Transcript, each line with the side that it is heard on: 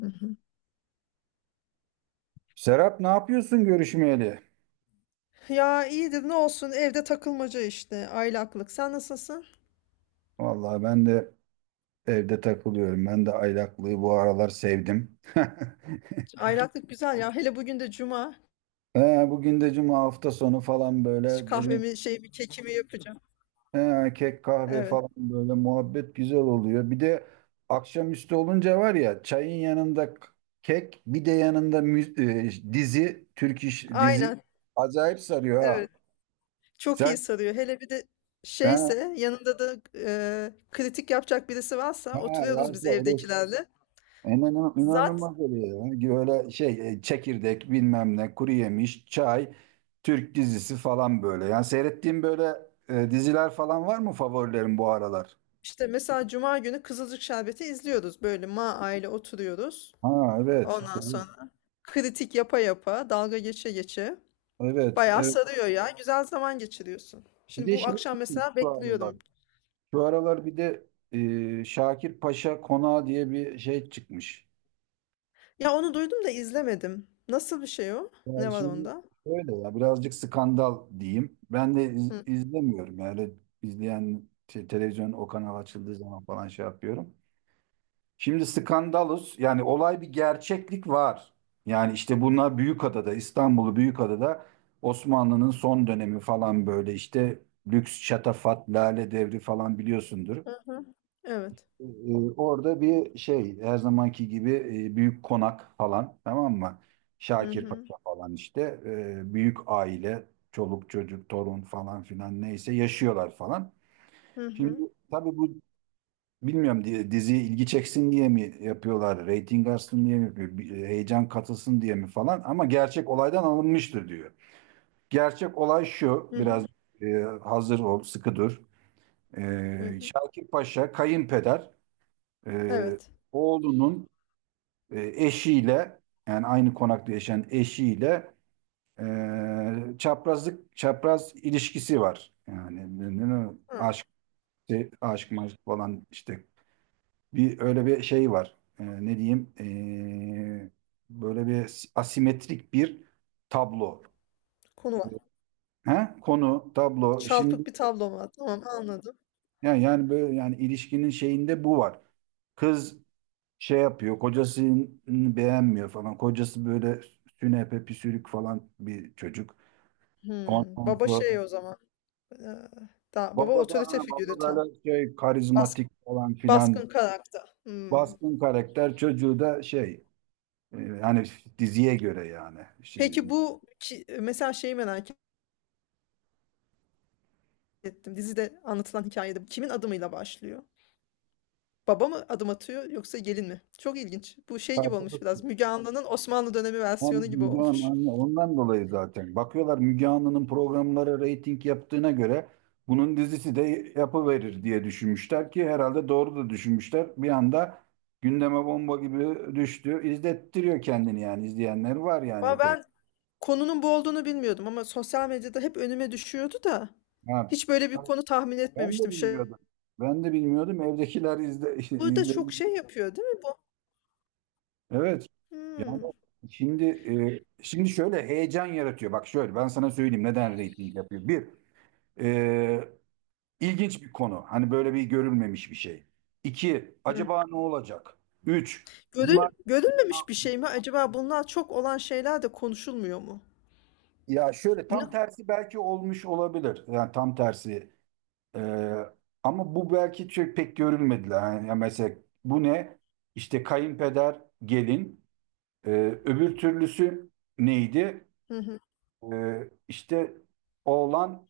left: Hı hı.
right: Serap, ne yapıyorsun görüşmeyeli?
left: Ya iyidir ne olsun evde takılmaca işte aylaklık. Sen nasılsın?
right: Vallahi ben de evde takılıyorum. Ben de aylaklığı bu aralar sevdim.
left: Aylaklık güzel ya. Hele bugün de cuma.
right: He, bugün de cuma, hafta sonu falan
left: Şu
right: böyle dedim.
left: kahvemi şeyimi kekimi yapacağım.
right: He, Kek kahve
left: Evet.
right: falan böyle muhabbet güzel oluyor. Bir de akşamüstü olunca var ya, çayın yanında kek, bir de yanında dizi, Türk iş dizi
left: Aynen.
right: acayip sarıyor ha.
left: Evet. Çok iyi
right: Sen,
left: sarıyor. Hele bir de
right: he,
left: şeyse yanında da kritik yapacak birisi varsa
right: he,
left: oturuyoruz biz
right: varsa öyle
left: evdekilerle.
right: İnan-
left: Zat
right: İnanılmaz oluyor ya. Hani böyle şey, çekirdek bilmem ne, kuru yemiş, çay, Türk dizisi falan böyle. Yani seyrettiğim böyle diziler falan var mı favorilerin bu aralar?
left: işte mesela cuma günü Kızılcık Şerbeti izliyoruz. Böyle aile oturuyoruz.
right: Ha, evet.
left: Ondan sonra kritik yapa yapa dalga geçe geçe.
right: Evet.
left: Bayağı
right: Evet.
left: sarıyor ya. Güzel zaman geçiriyorsun.
right: Bir
left: Şimdi
right: de
left: bu
right: şey
left: akşam
right: çıkmış
left: mesela
right: şu aralar.
left: bekliyorum.
right: Şu aralar bir de Şakir Paşa Konağı diye bir şey çıkmış.
left: Ya onu duydum da izlemedim. Nasıl bir şey o?
right: Yani
left: Ne var
right: şimdi
left: onda?
right: şöyle, ya birazcık skandal diyeyim. Ben de
left: Hı.
right: izlemiyorum yani, izleyen şey, televizyon o kanal açıldığı zaman falan şey yapıyorum. Şimdi, skandalus yani olay, bir gerçeklik var. Yani işte bunlar Büyükada'da, İstanbul'u, Büyükada'da Osmanlı'nın son dönemi falan böyle işte, lüks şatafat, lale devri falan, biliyorsundur.
left: Hı hı. Evet.
right: Ee, Orada bir şey, her zamanki gibi büyük konak falan, tamam mı?
left: Hı
right: Şakir Paşa
left: hı.
right: falan işte, büyük aile, çoluk çocuk, torun falan filan neyse, yaşıyorlar falan.
left: Hı
right: Şimdi
left: hı.
right: tabii bu, bilmiyorum diye, diziye ilgi çeksin diye mi yapıyorlar, reyting artsın diye mi yapıyor, bir heyecan katılsın diye mi falan, ama gerçek olaydan alınmıştır diyor. Gerçek olay şu,
left: Hı
right: biraz
left: hı.
right: hazır ol, sıkı dur.
left: Hı hı.
right: Şakir Paşa, kayınpeder, e,
left: Evet.
right: oğlunun eşiyle, yani aynı konakta yaşayan eşiyle çaprazlık, çapraz ilişkisi var. Yani
left: Hı.
right: aşk, şey, aşk maşk falan işte, bir öyle bir şey var. Ne diyeyim? Böyle bir asimetrik bir tablo.
left: Konu var.
right: Ha? Konu, tablo. Şimdi
left: Çarpık bir tablo var. Tamam, anladım.
right: yani, yani böyle ilişkinin şeyinde bu var. Kız şey yapıyor, kocasını beğenmiyor falan. Kocası böyle sünepe püsürük falan bir çocuk.
left: Hmm.
right: Ondan
left: Baba
right: sonra
left: şey o zaman. Ee, Da, baba
right: baba da, ha,
left: otorite
right: baba
left: figürü tam.
right: böyle şey, karizmatik
left: Baskın,
right: falan filan,
left: baskın karakter. Hmm.
right: baskın karakter, çocuğu da şey, hani, diziye göre yani şey.
left: Peki bu mesela şeyi merak ettim. Dizide anlatılan hikayede bu kimin adımıyla başlıyor? Baba mı adım atıyor yoksa gelin mi? Çok ilginç. Bu şey gibi olmuş biraz.
right: Tartılırsın.
left: Müge Anlı'nın Osmanlı dönemi
right: Hem
left: versiyonu gibi
right: Müge
left: olmuş.
right: Ondan dolayı zaten. Bakıyorlar, Müge Anlı'nın programları reyting yaptığına göre bunun dizisi de yapıverir diye düşünmüşler ki, herhalde doğru da düşünmüşler. Bir anda gündeme bomba gibi düştü. İzlettiriyor kendini, yani izleyenler var yani,
left: Ama
right: epey.
left: ben konunun bu olduğunu bilmiyordum ama sosyal medyada hep önüme düşüyordu da
right: Ha,
left: hiç böyle bir konu tahmin
right: ben de
left: etmemiştim. Şey,
right: bilmiyordum. Ben de bilmiyordum. Evdekiler izle,
left: burada
right: izledi.
left: çok şey yapıyor değil mi bu?
right: Evet. Yani
left: Hmm.
right: şimdi şimdi şöyle heyecan yaratıyor. Bak, şöyle ben sana söyleyeyim neden reyting yapıyor. Bir, e, İlginç bir konu. Hani böyle bir görülmemiş bir şey. İki,
left: Hmm.
right: acaba ne olacak? Üç, bunlar,
left: Görülmemiş bir şey mi? Acaba bunlar çok olan şeyler de konuşulmuyor mu?
right: ya şöyle, tam
left: Ne?
right: tersi belki olmuş olabilir. Yani tam tersi. Ee, Ama bu belki çok pek görülmediler. Yani ya mesela, bu ne? İşte kayınpeder, gelin. Ee, Öbür türlüsü neydi?
left: Hı hı.
right: İşte oğlan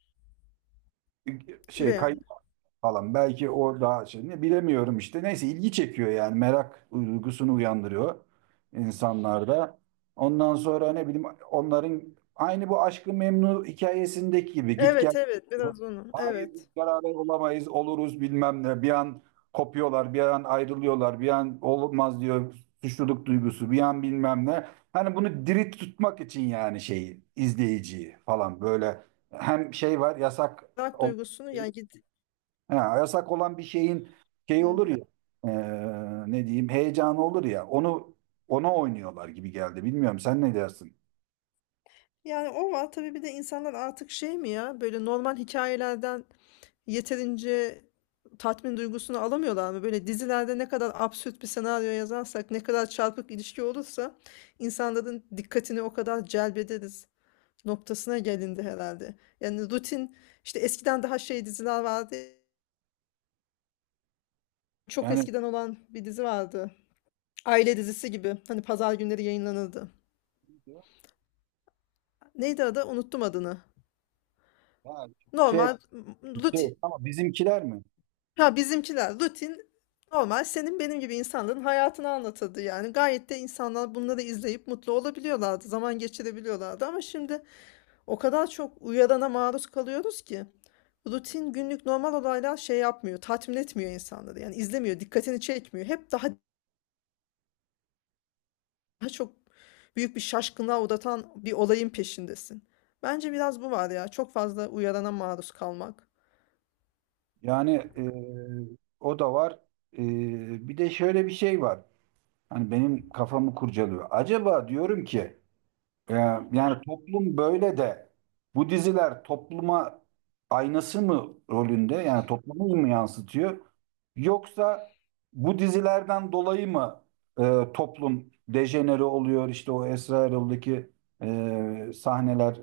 right: şey,
left: Üvey
right: kay
left: anne.
right: falan. Belki o daha şey, ne bilemiyorum işte. Neyse, ilgi çekiyor yani, merak duygusunu uyandırıyor insanlarda. Ondan sonra ne bileyim, onların aynı bu Aşk-ı Memnu hikayesindeki gibi git
left: Evet,
right: gel.
left: evet, biraz onu.
right: Hayır
left: Evet.
right: biz beraber olamayız, oluruz bilmem ne. Bir an kopuyorlar, bir an ayrılıyorlar, bir an olmaz diyor, suçluluk duygusu bir an, bilmem ne. Hani bunu diri tutmak için yani, şeyi, izleyiciyi falan böyle, hem şey var, yasak
left: Merak
right: olan
left: duygusunu yani.
right: Ha, yasak olan bir şeyin şey olur ya, ne diyeyim heyecanı olur ya, onu, ona oynuyorlar gibi geldi. Bilmiyorum, sen ne dersin?
left: Yani o var tabii, bir de insanlar artık şey mi ya, böyle normal hikayelerden yeterince tatmin duygusunu alamıyorlar mı? Böyle dizilerde ne kadar absürt bir senaryo yazarsak, ne kadar çarpık ilişki olursa insanların dikkatini o kadar celbederiz noktasına gelindi herhalde. Yani rutin işte, eskiden daha şey diziler vardı. Çok
right: Yani,
left: eskiden olan bir dizi vardı. Aile dizisi gibi. Hani pazar günleri yayınlanırdı. Neydi adı? Unuttum adını.
right: ha,
left: Normal,
right: şey
left: Rutin.
right: şey ama bizimkiler mi?
left: Ya, bizimkiler rutin, normal, senin benim gibi insanların hayatını anlatırdı yani. Gayet de insanlar bunları izleyip mutlu olabiliyorlardı, zaman geçirebiliyorlardı, ama şimdi o kadar çok uyarana maruz kalıyoruz ki rutin, günlük, normal olaylar şey yapmıyor, tatmin etmiyor insanları. Yani izlemiyor, dikkatini çekmiyor. Hep daha, daha çok büyük bir şaşkınlığa uğratan bir olayın peşindesin. Bence biraz bu var ya, çok fazla uyarana maruz kalmak.
right: Yani e, o da var. E, Bir de şöyle bir şey var. Hani benim kafamı kurcalıyor. Acaba diyorum ki, Ee, yani toplum böyle de bu diziler topluma aynası mı rolünde, yani toplumu mu yansıtıyor, yoksa bu dizilerden dolayı mı toplum dejenere oluyor, işte o Esra Erol'daki sahneler,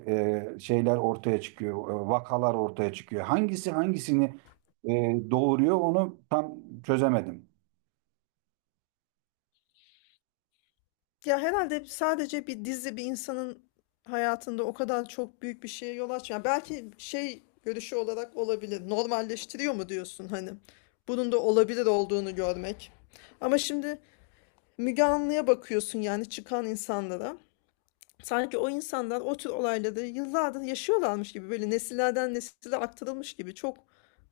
right: şeyler ortaya çıkıyor, vakalar ortaya çıkıyor, hangisi hangisini e, doğuruyor, onu tam çözemedim.
left: Ya herhalde sadece bir dizi bir insanın hayatında o kadar çok büyük bir şeye yol açmıyor. Belki şey, görüşü olarak olabilir. Normalleştiriyor mu diyorsun hani? Bunun da olabilir olduğunu görmek. Ama şimdi Müge Anlı'ya bakıyorsun, yani çıkan insanlara. Sanki o insanlar o tür olayları yıllardır yaşıyorlarmış gibi, böyle nesillerden nesile aktarılmış gibi çok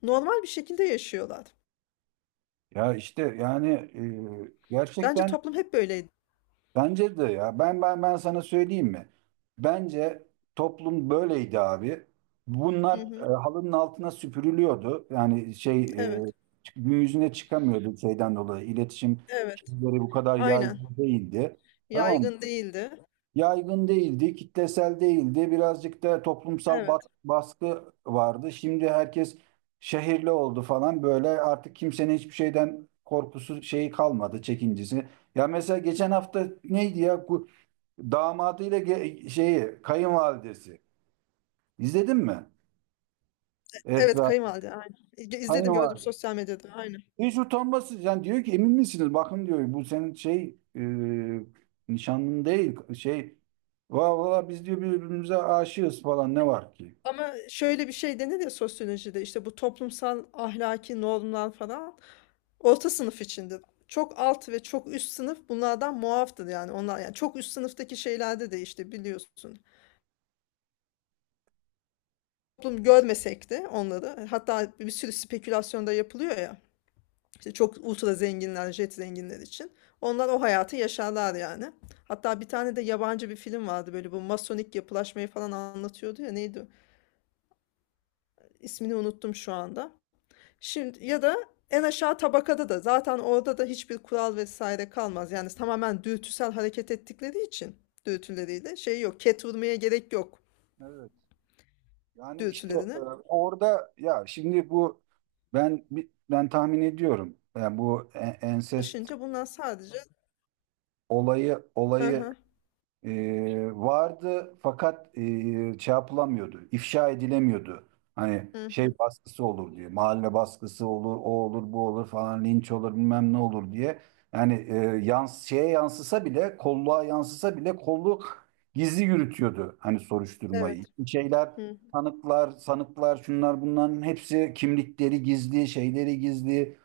left: normal bir şekilde yaşıyorlar.
right: Ya işte yani
left: Bence
right: gerçekten.
left: toplum hep böyleydi.
right: Bence de ya. Ben sana söyleyeyim mi? Bence toplum böyleydi abi. Bunlar
left: Hı hı.
right: halının altına süpürülüyordu. Yani şey, e,
left: Evet,
right: gün yüzüne çıkamıyordu şeyden dolayı. İletişim
left: evet.
right: şeyleri bu kadar
left: Aynen.
right: yaygın değildi. Tamam mı?
left: Yaygın değildi.
right: Yaygın değildi, kitlesel değildi. Birazcık da toplumsal
left: Evet.
right: baskı vardı. Şimdi herkes şehirli oldu falan böyle, artık kimsenin hiçbir şeyden korkusu, şeyi kalmadı, çekincesi. Ya mesela geçen hafta neydi ya? Damadıyla şeyi, kayınvalidesi. İzledin mi?
left: Evet,
right: Esra,
left: kayınvalide, aynen. İzledim, gördüm
right: kayınvalide.
left: sosyal medyada, aynen.
right: Hiç utanmasız, yani diyor ki, emin misiniz? Bakın diyor, bu senin şey nişanlın değil şey, valla valla biz diyor birbirimize aşığız falan, ne var ki?
left: Ama şöyle bir şey denir ya sosyolojide, işte bu toplumsal ahlaki normlar falan orta sınıf içindir. Çok alt ve çok üst sınıf bunlardan muaftır, yani onlar. Yani çok üst sınıftaki şeylerde de işte biliyorsun. Toplum görmesek de onları, hatta bir sürü spekülasyon da yapılıyor ya. İşte çok ultra zenginler, jet zenginler için. Onlar o hayatı yaşarlar yani. Hatta bir tane de yabancı bir film vardı, böyle bu masonik yapılaşmayı falan anlatıyordu ya, neydi o? İsmini unuttum şu anda. Şimdi ya da en aşağı tabakada da zaten, orada da hiçbir kural vesaire kalmaz. Yani tamamen dürtüsel hareket ettikleri için dürtüleriyle şey yok. Ket vurmaya gerek yok
right: Evet. Yani işte
left: dürtülerine.
right: orada, ya şimdi bu, ben ben tahmin ediyorum. Yani bu ensest
left: Aşınca bunlar sadece
right: olayı
left: hı
right: olayı
left: hı,
right: vardı, fakat şey yapılamıyordu, ifşa edilemiyordu. Hani
left: hı
right: şey
left: hı,
right: baskısı olur diye, mahalle baskısı olur, o olur, bu olur falan, linç olur, bilmem ne olur diye. Yani e, yans şeye yansısa bile, kolluğa yansısa bile kolluk gizli yürütüyordu hani soruşturmayı.
left: evet.
right: İşte şeyler,
left: Hı.
right: tanıklar, sanıklar, şunlar bunların hepsi kimlikleri gizli, şeyleri gizli.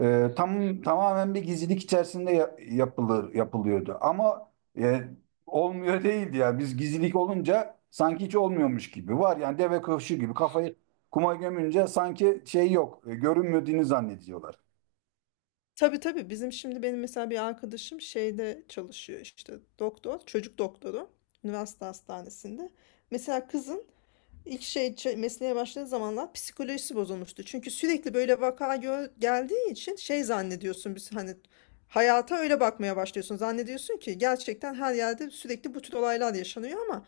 right: Tamamen bir gizlilik içerisinde ya- yapılır yapılıyordu. Ama e, olmuyor değildi ya. Biz, gizlilik olunca sanki hiç olmuyormuş gibi. Var yani, deve kuşu gibi kafayı kuma gömünce sanki şey yok. Görünmediğini zannediyorlar.
left: Tabii, tabii, bizim şimdi benim mesela bir arkadaşım şeyde çalışıyor, işte doktor, çocuk doktoru üniversite hastanesinde. Mesela kızın İlk şey, mesleğe başladığı zamanlar psikolojisi bozulmuştu. Çünkü sürekli böyle vaka geldiği için şey zannediyorsun, biz hani hayata öyle bakmaya başlıyorsun. Zannediyorsun ki gerçekten her yerde sürekli bu tür olaylar yaşanıyor, ama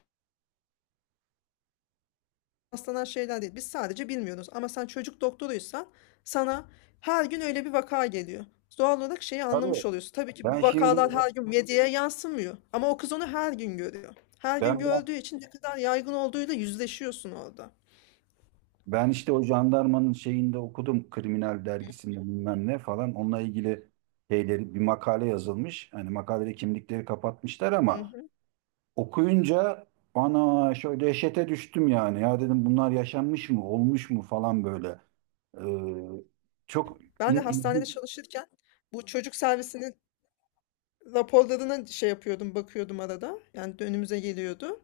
left: rastlanan şeyler değil. Biz sadece bilmiyoruz. Ama sen çocuk doktoruysan sana her gün öyle bir vaka geliyor. Doğal olarak şeyi
right: Tabii,
left: anlamış oluyorsun. Tabii ki
right: ben
left: bu
right: şimdi
left: vakalar her gün medyaya yansımıyor. Ama o kız onu her gün görüyor. Her
right: ben
left: gün gördüğü için ne kadar yaygın olduğuyla yüzleşiyorsun orada.
right: ben işte o jandarmanın şeyinde okudum, kriminal dergisinde bilmem ne falan, onunla ilgili şeyleri bir makale yazılmış. Hani makalede kimlikleri kapatmışlar, ama okuyunca ana, şöyle dehşete düştüm yani. Ya dedim, bunlar yaşanmış mı, olmuş mu falan böyle. Ee, Çok
left: Ben de
right: in-
left: hastanede
right: in-
left: çalışırken bu çocuk servisinin raporlarına şey yapıyordum, bakıyordum arada. Yani önümüze geliyordu.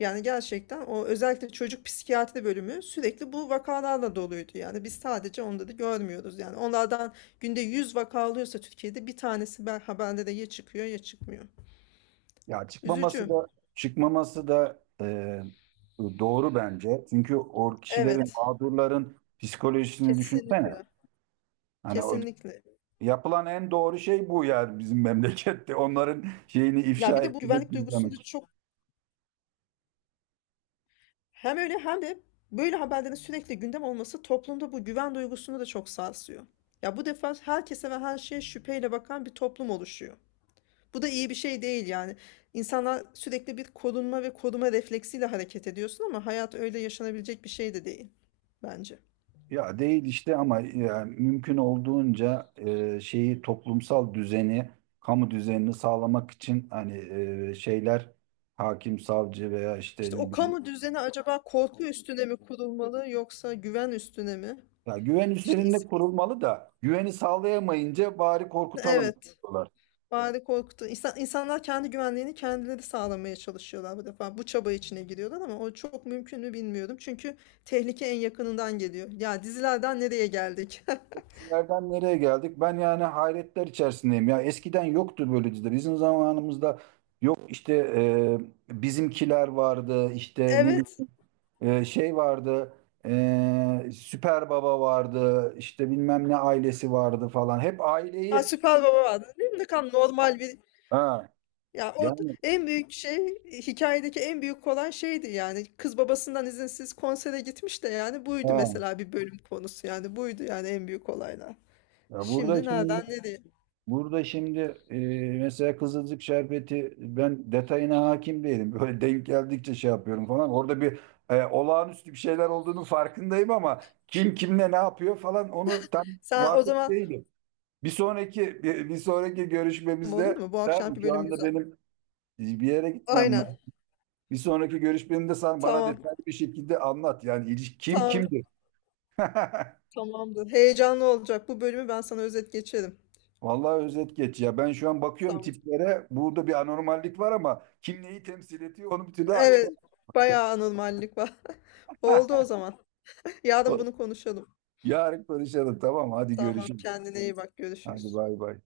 left: Yani gerçekten o, özellikle çocuk psikiyatri bölümü sürekli bu vakalarla doluydu. Yani biz sadece onları görmüyoruz. Yani onlardan günde 100 vaka alıyorsa Türkiye'de, bir tanesi ben haberlere ya çıkıyor ya çıkmıyor.
right: ya, çıkmaması
left: Üzücü.
right: da, çıkmaması da e, doğru bence. Çünkü o kişilerin,
left: Evet,
right: mağdurların psikolojisini düşünsene.
left: kesinlikle.
right: Hani o,
left: Kesinlikle.
right: yapılan en doğru şey bu yani, bizim memlekette. Onların şeyini
left: Ya
right: ifşa
left: bir de bu güvenlik
right: etmek,
left: duygusunu da
right: izlemek.
left: çok... Hem öyle hem de böyle haberlerin sürekli gündem olması toplumda bu güven duygusunu da çok sarsıyor. Ya bu defa herkese ve her şeye şüpheyle bakan bir toplum oluşuyor. Bu da iyi bir şey değil yani. İnsanlar sürekli bir korunma ve koruma refleksiyle hareket ediyorsun, ama hayat öyle yaşanabilecek bir şey de değil bence.
right: Ya değil işte, ama yani mümkün olduğunca şeyi, toplumsal düzeni, kamu düzenini sağlamak için hani şeyler, hakim, savcı veya işte
left: İşte
right: ne
left: o
right: bileyim,
left: kamu düzeni acaba korku üstüne mi kurulmalı yoksa güven üstüne mi?
right: ya güven
left: İşte
right: üzerinde kurulmalı da, güveni sağlayamayınca bari korkutalım
left: evet.
right: diyorlar.
left: Bari korktu. İnsan, insanlar kendi güvenliğini kendileri sağlamaya çalışıyorlar bu defa. Bu çaba içine giriyorlar ama o çok mümkün mü bilmiyorum. Çünkü tehlike en yakınından geliyor. Ya dizilerden nereye geldik?
right: Dizilerden nereye geldik? Ben yani hayretler içerisindeyim. Ya eskiden yoktu böyle diziler. Bizim zamanımızda yok işte, bizimkiler vardı, işte ne
left: Evet.
right: bileyim şey vardı, Süper Baba vardı, işte bilmem ne ailesi vardı falan. Hep
left: Ha,
right: aileyi,
left: Süper Baba vardı değil mi? Ne kadar normal bir...
right: ha,
left: Ya o
right: yani
left: en büyük şey, hikayedeki en büyük olan şeydi yani. Kız babasından izinsiz konsere gitmiş de, yani buydu
right: ha.
left: mesela bir bölüm konusu yani. Buydu yani en büyük olaylar.
right: Ya burada
left: Şimdi
right: şimdi,
left: nereden nereye?
right: Burada şimdi e, mesela Kızılcık Şerbeti, ben detayına hakim değilim. Böyle denk geldikçe şey yapıyorum falan. Orada bir olağanüstü bir şeyler olduğunu farkındayım, ama kim kimle ne yapıyor falan, onu tam
left: Sen o
right: vakıf
left: zaman,
right: değilim. Bir sonraki görüşmemizde,
left: olur mu? Bu
right: tamam mı?
left: akşamki
right: Şu
left: bölüm
right: anda
left: güzel.
right: benim bir yere gitmem
left: Aynen.
right: lazım. Bir sonraki görüşmemde sen bana
left: Tamam.
right: detaylı bir şekilde anlat. Yani, kim
left: Tamam,
right: kimdir?
left: tamamdır. Heyecanlı olacak. Bu bölümü ben sana özet geçerim.
right: Vallahi özet geç ya. Ben şu an bakıyorum
left: Tamam.
right: tiplere. Burada bir anormallik var, ama kim neyi temsil ediyor onu bir türlü açık.
left: Evet, bayağı anormallik var. Oldu o zaman. Yarın bunu konuşalım.
right: Yarın konuşalım, tamam. Hadi
left: Tamam,
right: görüşürüz.
left: kendine iyi bak.
right: Hadi
left: Görüşürüz.
right: bay bay.